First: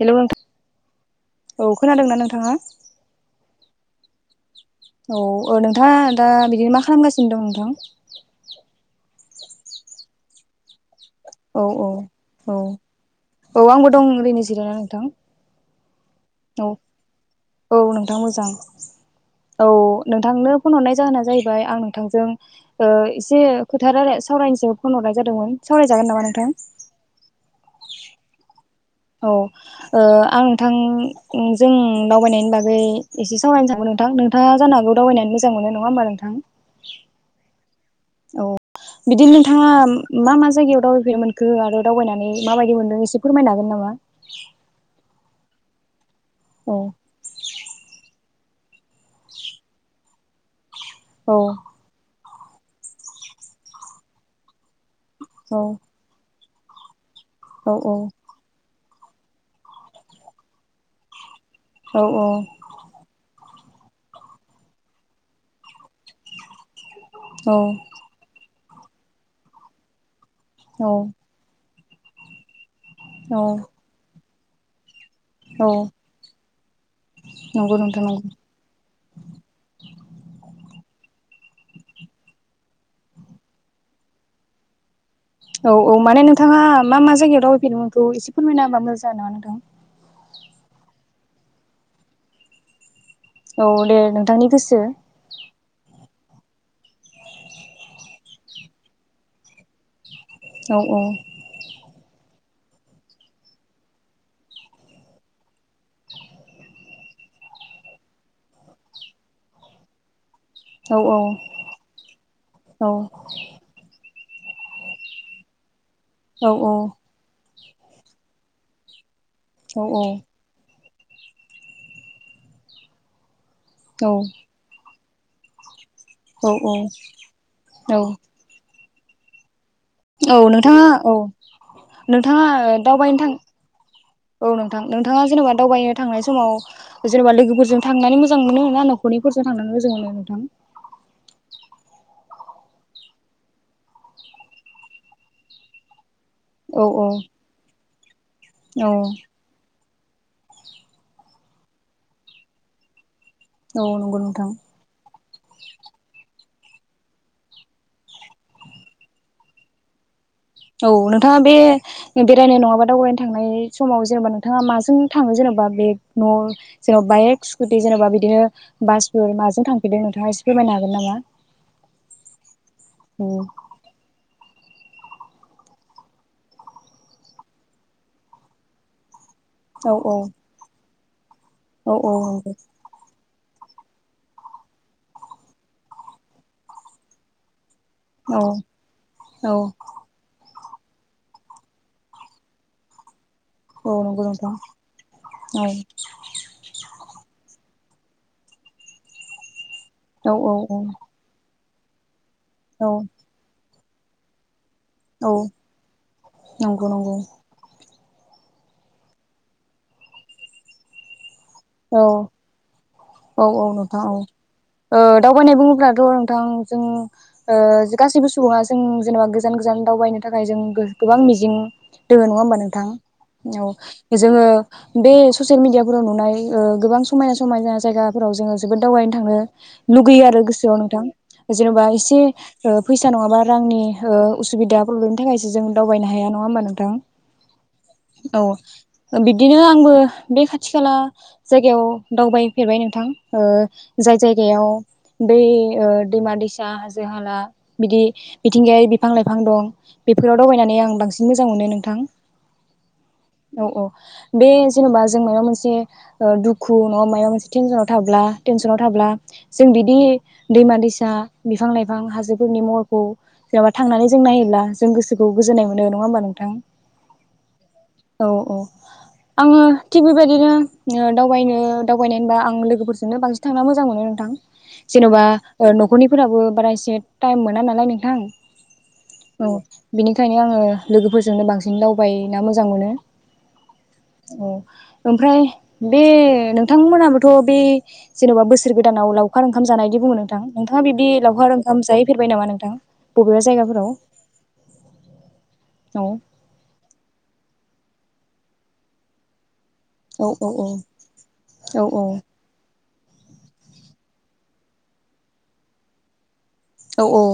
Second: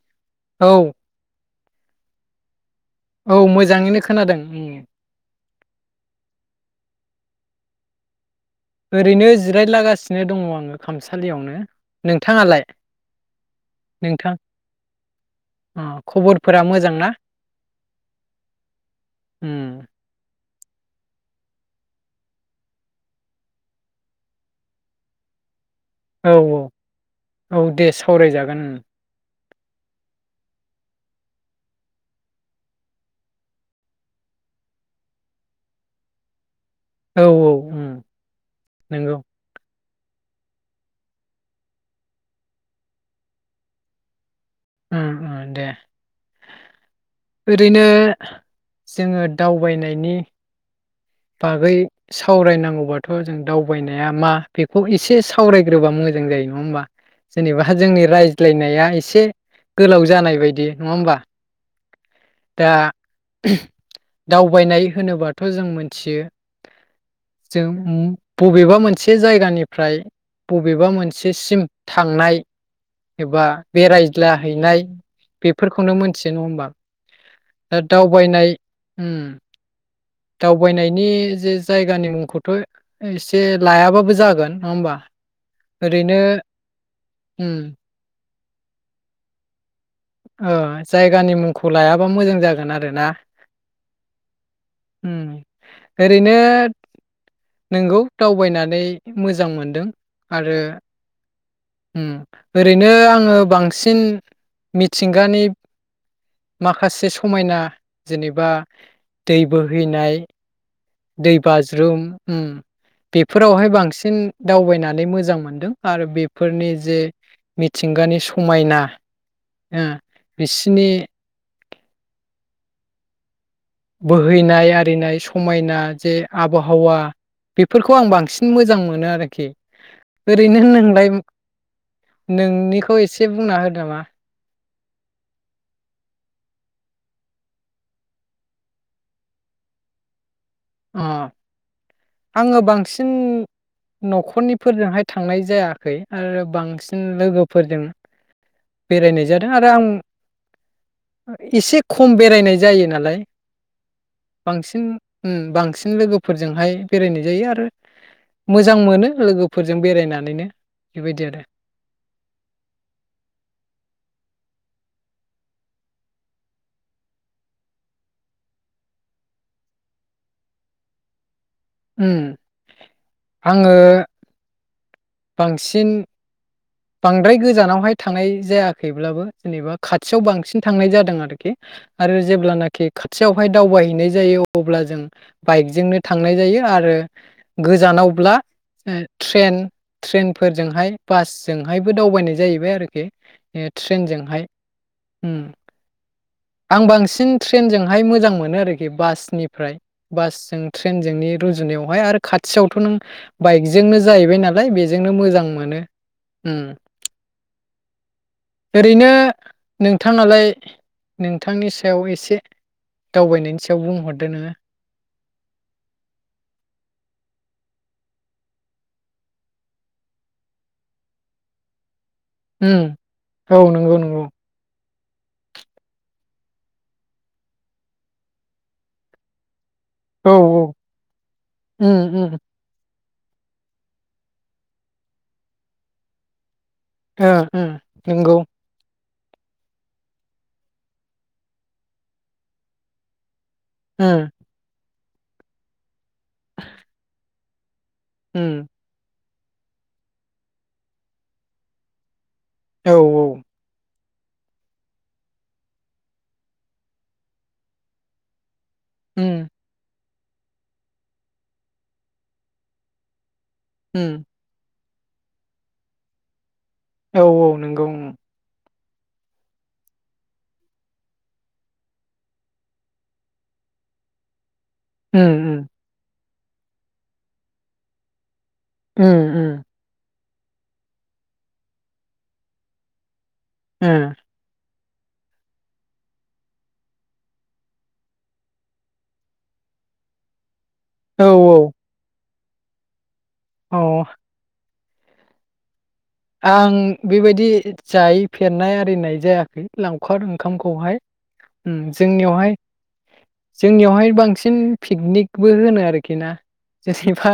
Hello औ औ खोनादोंना नोंथाङा? औ मोजाङैनो खोनादों। उम औ ओ नोंथाङा दा बिदिनो मा खालामगासिनो दं नोंथां? ओरैनो जिरायलागासिनो दङ आङो। खामसालियावनो औ औ औ नोंथाङालाय औ आंबो दं ओरैनो जिरायना नोंथां। उम औ औ नोंथां मोजां। औ उम नोंथांनो फन हरनाय जाहोना जाहैबाय आं नोंथांजों ओ एसे खोथा रायला सावरायनोसो फन हरनाय जादोंमोन। सावरायजागोन नामा औ नोंथां औ औ दे सावरायजागोन उम। औ ओ आं नोंथां जों दावबायनायनि बागै एसे सावरायनो [unintelligible] नोंथां नोंथाङा जानो हागौ दावबायनानै मोजां मोनो नङा होमबा नोंथां। औ औ उम औ नंगौ बिदि नोंथाङा मा मा जायगायाव दावबायफेरनो मोनखो आरो दावबायनानै माबायदि मोनदों एसे फोरमायनो हागोन नामा। उम उम दे। औ ओरैनो जोङो दावबायनायनि औ बागै सावरायनांगौबाथ जों दावबायनाया मा बेखौ ए से औ सावरायग्रोबा मोजां जायो [unintelligible] जेनेबा औ जोंनि रायज्लायनाया से गोलाव जानाय बायदि नङा होमबा औ औ दा दावबायनाय होनोबाथ जों मोन थियो जों उम बबेबा मोनसे जायगानिफ्राय बबेबा औ मोनसेसिम थांनाय औ एबा बेराय ला हैनाय औ बेफोरखौनो मोनथियो नङा होमबा। नंगौ दा नोंथां नंगौ दावबायनाय उम दाव बेनि जे जायगानि मुंखौथ' एसे लायाबाबो जागोन नङा होमबा औ औ ओरैनो माने नोंथाङा मा मा जायगायाव उम दावबायफेरनो मोनखो एसे फोरमायना होबा मोजां जागोन नामा नोंथां? ओ जायगानि मुंखौ लायाबा मोजां जागोन आरो ना। औ दे नोंथांनि गोसो। ओरैनो नंगौ दावबायनानै मोजां मोनदों। आरो औ औ उम ओरैनो आङो बांसिन मिथिंगानि माखासे समायना जेनेबा दै बोहैनाय औ दै बाज्रुम उम औ बेफोरावहाय बांसिन दावबायनानै मोजां मोनदों आरो औ बेफोरनि जे मिथिंगानि समायना ओ बिसिनि बोहैनाय आरिनाय समायना जे औ आबहावा औ बेफोरखौ आं बांसिन मोजां मो मोनो आरो खि औ नोंथाङा औ नोंथाङा नोंनिखौ दावबायनो एसे थां बुंना होदो नामा औ नों थां नोंथाङा जेनेबा दावबायनो थांनाय समाव जेनेबा लोगोफोरजों थांनानै मोजां मोनो ना नखरनिफोरजों थांनानै मोजां मोनो? अ आङो बांसिन नखरनिफोरजोंहाय थांनाय जायाखै आरो औ औ बांसिन लोगोफोरजों औ बेरायनाय जादों आरो आं एसे खम बेरायनाय जायो नालाय औ नंगौ नोंथां। बांसिन उम बांसिन लोगोफोरजोंहाय बेरायनाय जायो आरो मोजां मोनो लोगोफोरजों बेरायनानैनो औ बेबायदि नोंथाङा आरो बे बेरायनाय नङाबा दावबायनो थांनाय समाव जेनेबा नोंथाङा माजों थाङो जेनेबा बेग न जेनेबा बाइक स्कुटि जेनबा बिदिनो बासफोर माजों थांफिदों नोंथाङा एसे फोरमायनो हागोन नामा? उम औ आङो बांसिन बांद्राय गोजानावहाय थांनाय जायाखैब्लाबो जेनेबा औ औ खाथियाव बांसिन थांनाय जादों औ [unintelligible] आरो जेब्लानाखि खाथियावहाय दावबायहैनाय जायो अब्ला जों बाइकजोंनो थांनाय जायो आरो गोजानावब्ला औ ओ ट्रेन-ट्रेनफो फोरजोंहाय बास जोंहायबो दावबायनाय जाहैबाय आरोखि औ नंगौ ट्रेनजोंहाय नोंथां ओम औ आं बांसिन ट्रेनजों हाय मोजां मोनो आरोखि बासनिफ्राय औ औ बासजों औ ट्रेनजोंनि रुजुनायाव आरो खाथियावथ' औ नों बाइक जोंनो जाहैबाय नालाय बे बेजोंनो औ मोजां मोनो उम नंगौ नंगौ। ओरैनो नोंथांआलाय नो औ औ औ सायाव नोंथां औ बुंहरदो नोङो ओ दावबायनाय बुङोब्लाथ नोंथां जों ओ गासैबो सुबुङा जों जेनेबा गोजान गोजान दावबायनो थाखाय जों गोबां मिजिं दोङो नङा होमबा नोंथां उम औ नंगौ नंगौ जोङो बे ससियेल मिडियाफोराव नुनाय गोबां समायना समायना जायगाफोराव जोङो जोबोद दावबायनो थाङो। लुगैयो औ आरो गोसोआव नोंथां जेनबा उम एसे उम ओ फैसा नङाबा रांनि ओ उसुबिदा प्रब्लेमनि थाखायसो जों दावबायनो हाया नङा होमबा नो ओ ओम नोंगौ ओ बिदिनो आंबो बे खाथि खाला जायगायाव दावबायफेरबाय नोंथां ओ ओ जाय जायगायाव दै ओ दैमा दैसा हाजो हाला बिदि उम मिथिंगायारि बिफां लाइफां बिफां दं बेफोराव दावबायनानै आं बांसिन मोजां मोनो नोंथां। औ औ बे जेनेबा जों माबा मोनसे दुखु नंङा मायबा मोनसे टेनसनाव थाब्ला टेनसनाव थाब्ला उम जों बिदि दैमा दैसा बिफां लाइफां हाजोफोरनि महरखौ जेनबा थांनानै उम जों नायोब्ला जों गोसोखौ गोजोननाय मोनो नंङा होमबा नोंथां। औ औ नंगौ ओं आंङो थिक बेबायदिनो ओ। दावबायनो दावबायनाय होनबा आं लोगोफोरजोंनो बांसिन थांना मोजां मोनो नोंथां। जेनबा उम ओ न'खरनि फोराबो बारा एसे टाइम मोना नालाय नोंथां। उम‌ औ उम बिनि खायनो आंङो लोगोफोरजोंनो बांसिन दावबाय ना मोजां मोनो। उम औ ओमफ्राय बे नोंथांमोनहाबोथ' बे जेनबा बोसोर गोदानाव लावखार ओंखाम जानायदि बुंङो नोंथां। नोंथांङा बिबदि ओ औ लावखार ओंखाम जाहैफे हैबाय नामा नोंथां? बबेबा औ जायगाफोराव? औ औ आं बेबायदि जायै फेरनाय आरिनाय जायाखै। औ लावखार औ औ ओंखामखौहाय उम औ जोंनियावहाय। जोंनियावहाय बांसिन पिकनिकबो होनो आरो खि ना। औ औ जेनेबा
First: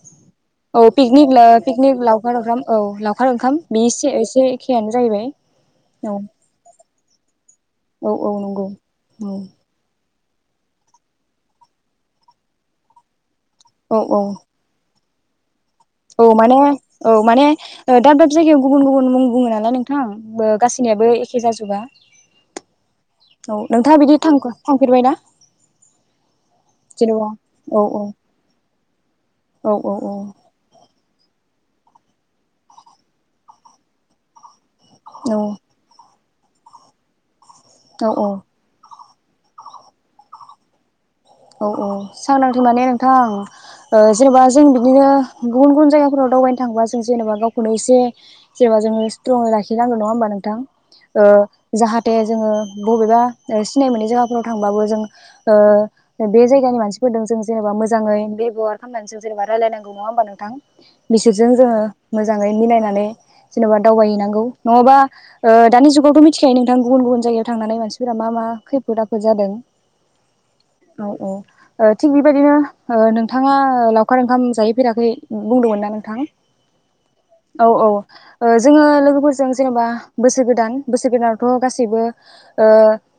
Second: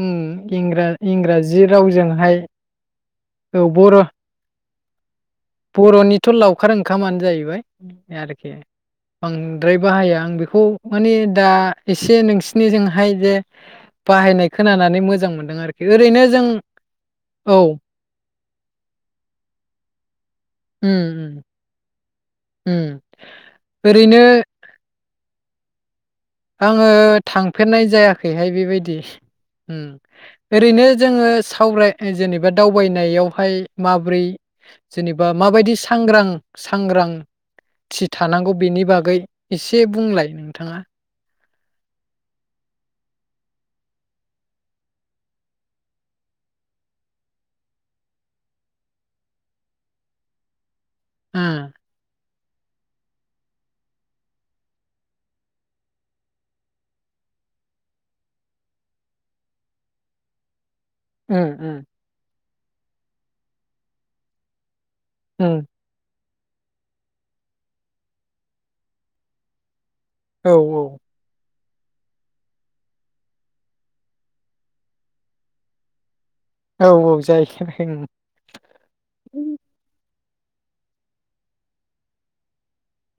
ओं औ पिकनिक ला इंरा-इंराजि पिकनिक रावजोंहाय। लावखार ओंखाम औ लावखार ओंखाम औ बर' बेसे एसे एसे खेयानो जाहैबाय। औ बर'निथ लावखार ओंखा खामानो जाहैबाय। औ औ आरोखि नंगौ बांद्राय बाहाया। आं बेखौ माने दा एसे नोंसिनि जों हाय जे औ औ बाहायनाय खोनानानै मो मोजां मोनदों आरो। औ माने औ माने ओ दाब दाब जायगायाव गुबुन गुबुन मुं बुङो नालाय नोंथां बो उम गासैनियाबो उम एखे जाजोबा। उम औ नोंथाङा बिदि ओरैनो थां-थांफेरबायना? आङो थांफेरनाय औ औ जायाखैहाय बेबायदि औ औ उम। ओरैनो जोङो सावराय जेनेबा दावबायनायावहाय माबोरै जेनेबा औ माबायदि सांग्रां सांग्रां थि औ औ थानांगौ बेनि बागै एसे बुंलाय नोंथाङा। औ औ सांग्रांथि माने नोंथां ओ जेनेबा जों बिदिनो गुबुन गुबुन जायगाफोराव दावबायनो थाङोबा जों जेनेबा गावखौनो एसे जेनेबा जोङो स्ट्रं लाखिनांगौ। नङा होमबा नोंथां? ओ जाहाथे जोङो बबेबा ओ सिनाय मोनै जायगाफोराव थांबाबो जों ओ बे जायगानि मानसिफोरदों जेनेबा मोजाङै बेबहार खालामनानै जों जेनेबा रायलायनांगौ। नङा होमबा नोंथां? उम बिसोरजों जोङो उम मो मोजाङै मिलायनानै जेनबा दावबायहैनांगौ। नङाबा उम ओ दानि जुगावथ मि थिखायो नोंथां गुबुन गुबुन जायगायाव थांनानै मानसिफोरा मा मा खैफोद आफोद जादों औ औ ओ थिग बेबायदिनो ओ नोंथाङा ओ लावखार ओंखाम जाहैफेराखै बुंदोंमोन ना नोंथां? औ औ औ जाहैबाय उम ओ जोङो लोगोफोरजों जेनबा बोसोर गोदान बोसोर गोदानावथ गासैबो ओ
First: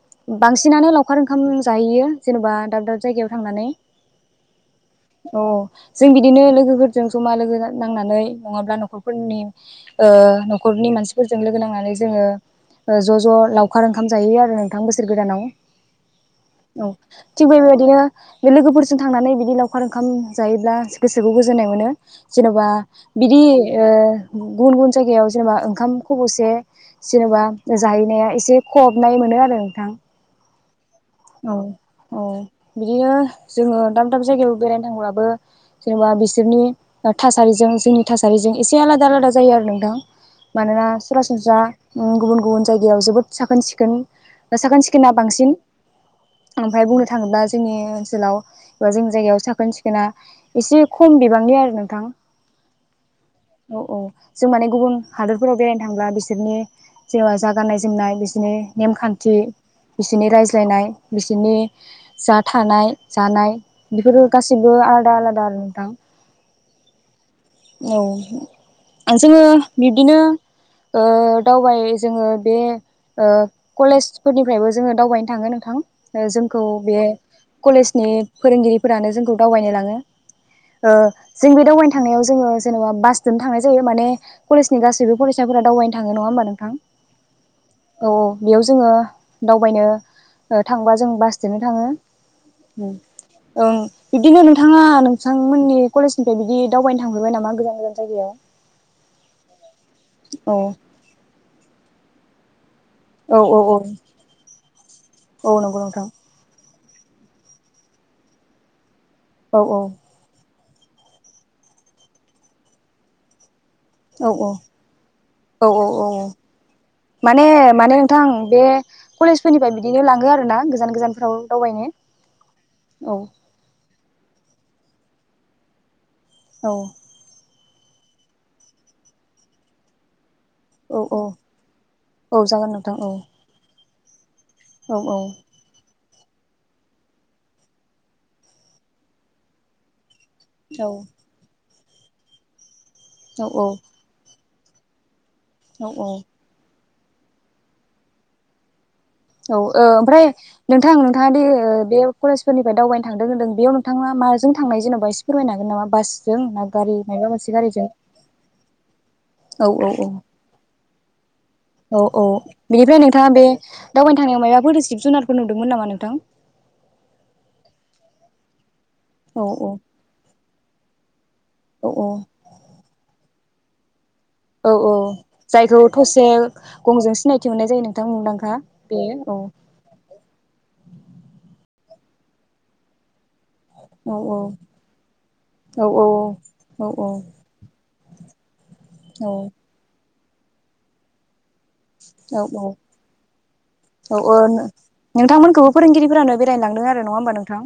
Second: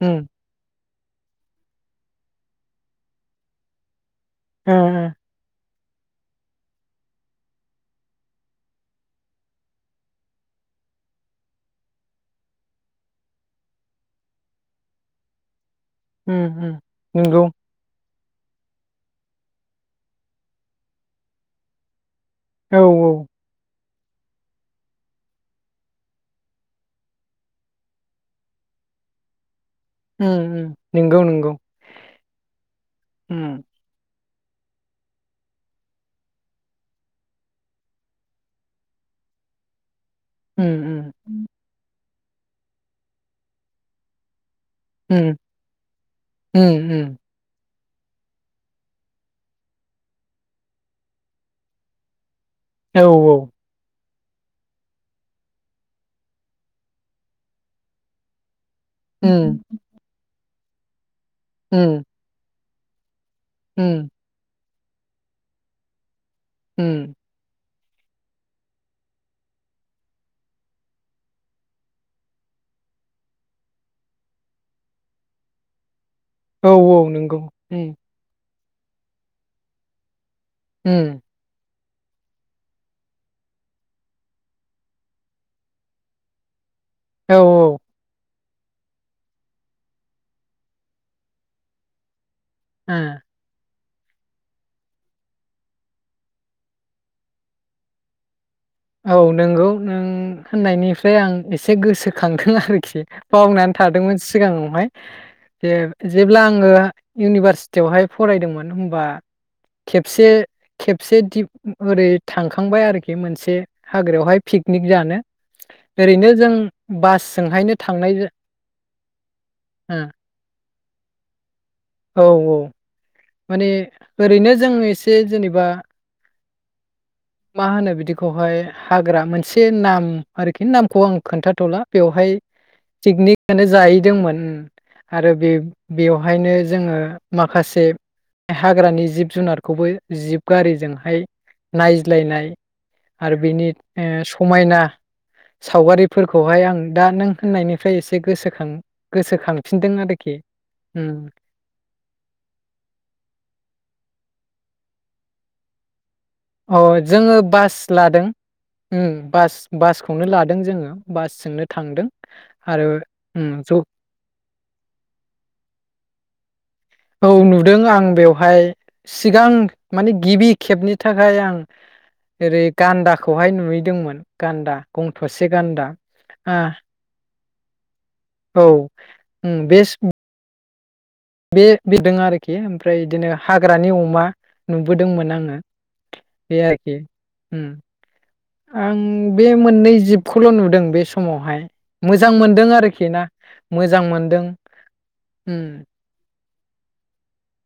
उम बांसिनानो लाव खार ओंखाम जाहैयो जेनबा दाब दाब जायगायाव थांनानै ओ औ जों बिदिनो लोगोफोरजों जमा लोगो नांनानै नङाब्ला नखरफोरनि ओ नखरनि मानसिफोरजों लोगो नांनानै जोङो ज ज लावखार ओंखाम जाहैयो आरो नोंथां बोसोर गोदानाव उम औ उम नंगौ थिग बेबायदिन नो बे लोगोफोरजों थांनानै बिदि लावखार ओंखाम जायोब्ला गोसोखौ गोजोननाय मोनो जेनबा औ बिदि ओ गुन-गुबुन जायगायाव जेनेबा ओंखाम खबसे जेनेबा जाहैनाया एसे खहाबनाय मोनो आरो उम उम नंगौ नंगौ औ-औ बिदिनो उम जोङो दा दाब जायगायाव बेरायनो थांब्लाबो जेनेबा बिसोरनि ओ थासारिजों जोंनि थासारिजों एसे आलादा-आलादा जायो आरो नोंथां उम मानोना सरासनस्रा ओं गुबुन-गुबुन जायगायाव जोबोद साखोन सिखोन साखोन सिखोना उम बांसिन ओमफाय उम बुंनो उम थाङोब्ला जे नि ओनसोलाव एबा जोंनि जायगायाव साखोन सिखोनआ एसे खम बिबांनि आरो नोंथां औ औ औ-औ जों माने गुबुन हादरफोराव बेरायनो थांब्ला बिसोरनि जेनबा जा गाननाय जोमनाय बिसोरनि नेमखान्थि उम बिसोरनि राय जायनाय बिसोरनि उम जा था थानाय जानाय उम बेफोर गासि बो आलादा-आलादा आरो नोंथां ओम। औ जोङो बिब्दिनो ओ दावबाय जोङो बे ओ कलेजफोरनिफ्रायबो जोङो दावबायनो थाङो नोंथां जोंखौ औ बे नंगौ उम कलेजनि फोरोंगिरिफोरानो जोंखौ दावबायनो लाङो ओ उम जों बे दावबायनो थांनायाव जोङो जेनेबा बासजोंनो थांनाय जायो माने कलेजनि गासैबो फरायसाफोरा दावबायनो थाङो नङा होमबा नोंथां औ औ औ बेयाव जोङो दावबायनो ओ थांबा जों बासजोंनो थाङो उम ओं बिब्दिनो नोंथाङा नोंथांमोननि कलेजनिफ्राय बिदि दावबायनो थांफेरबाय नामा गोजान गोजान जायगायाव? औ नंगौ नों औ होननायनिफ्राय आं एसे गोसो खांखों आर खि औ औ बावनानै औ थादोंमोन सिगाङावहाय औ नंगौ नोंथां जे-जेब्ला आङो इउनिभारसिटियावहाय फरायदोंमोन होमबा औ औ खेबसे खेबसे दि ओरै थांखांबाय आरोखि मोनसे औ औ हाग्रायावहाय पिकनिक जानो औ औ औ औ ओरैनो जों माने बासजोंहायनो माने थांनाय नोंथां जा बे कलेजफोरनिफ्राय बिदिनो लाङो आरोना गो गोजान गोजानफ्राव दावबायनो औ औ औ माने ओरैनो जों एसे जेनेबा औ मा होनो बिदिखौहाय हाग्रा मोनसे नाम आरखि औ नामखौ आं औ खोन्थाथला बेवहाय औ जागोन नोंथां औ पिकनिकआनो जाय दोंमोन औ ओम औ आरो बे बेवहायनो जोङो माखासे हाग्रानि जिब जुनारखौबो जिब औ गारिजोंहाय नायज ज्लायनाय आरो बिनि औ ओ स समायना औ औ सावगारिफोरखौहाय आं दा नों होननायनिफ्राय एसे गोसोखां औ ओ गोसोखांफिनदों ओमफ्राय आरोखि नोंथां उम नोंथाङा दि ओ बे कलेजफोरनिफ्राय दावबायनो थांदों होनदों बेयाव नोंथाङा मा जों थांनाय जेनेबा एसे फोरमायनो होन नामा बास अ जोङो बास लादों ओम बास औ औ बासखौनो लादों जोङो। बास औ औ बेनिफ्राय नोंथाङा बे उम ज दावबायनो थानायांनायाव माबाफोर जिब जुनारफोर नुदोंमोन नामा नोंथां? औ नुदों आं बेवहाय औ सिगां औ माने गिबि खेबनि थाख ओमफ्राय आं औ औ ओरै गान्दा खौहाय नुहैदोंमोन। औ गान्दा औ गं थसे जायखौ गान्दा थसे आ गंजों सिनाय थि मोननाय जायो नों औ उम बे स' बे बिदों आरोखि ओमफ्राय इदिनो हाग्रानि औ अमा औ नुबोदोंमोन आङो औ बे औ औ आरोखि ओम। आं बे मोननै जिब खौल' नुदों बे समावहाय। मोजां औ औ मोनदों आरोखि ना मोजां औ औ मोनदों नो उम नोंथांमोनखौबो फोरोंगिरिफोरानो बे रायनो लांदों आरो नङा होमबा नोंथां?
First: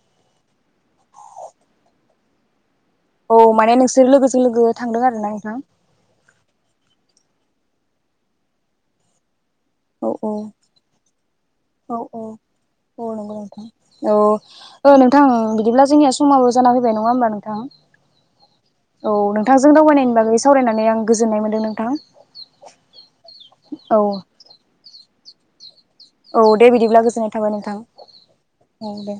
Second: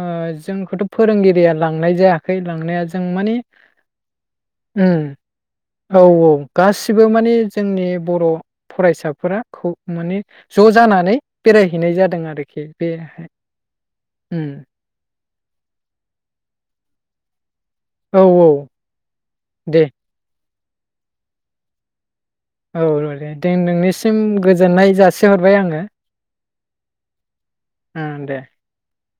ओ जोंखौथ' फोरोंगिरिया लांनाय जायाखै लांनाया जों माने औ नोंसोर लोगोजों लोगो थांदों उम आरोना नोंथां औ औ गासिबो माने जोंनि बर' फरायसाफोरा खौ औ माने औ ज' जानानै बेरायहैनाय औ जादों औ आरोखि औ बेहाय। उम थां बिदिब्ला जोंनिया समाबो जाना फैबाय नङा होमबा नोंथां? औ औ औ नोंथांजों दे दावबायनायनि बागै सावरायनानै आं गोजोननाय मोनदों नोंथां। औ [unintelligible] औ नोंनिसिम गोजोननाय जा से हरबाय आङो। औ दे बिदिब्ला गोजोननाय थाबाय नोंथां ओं दे औ दे।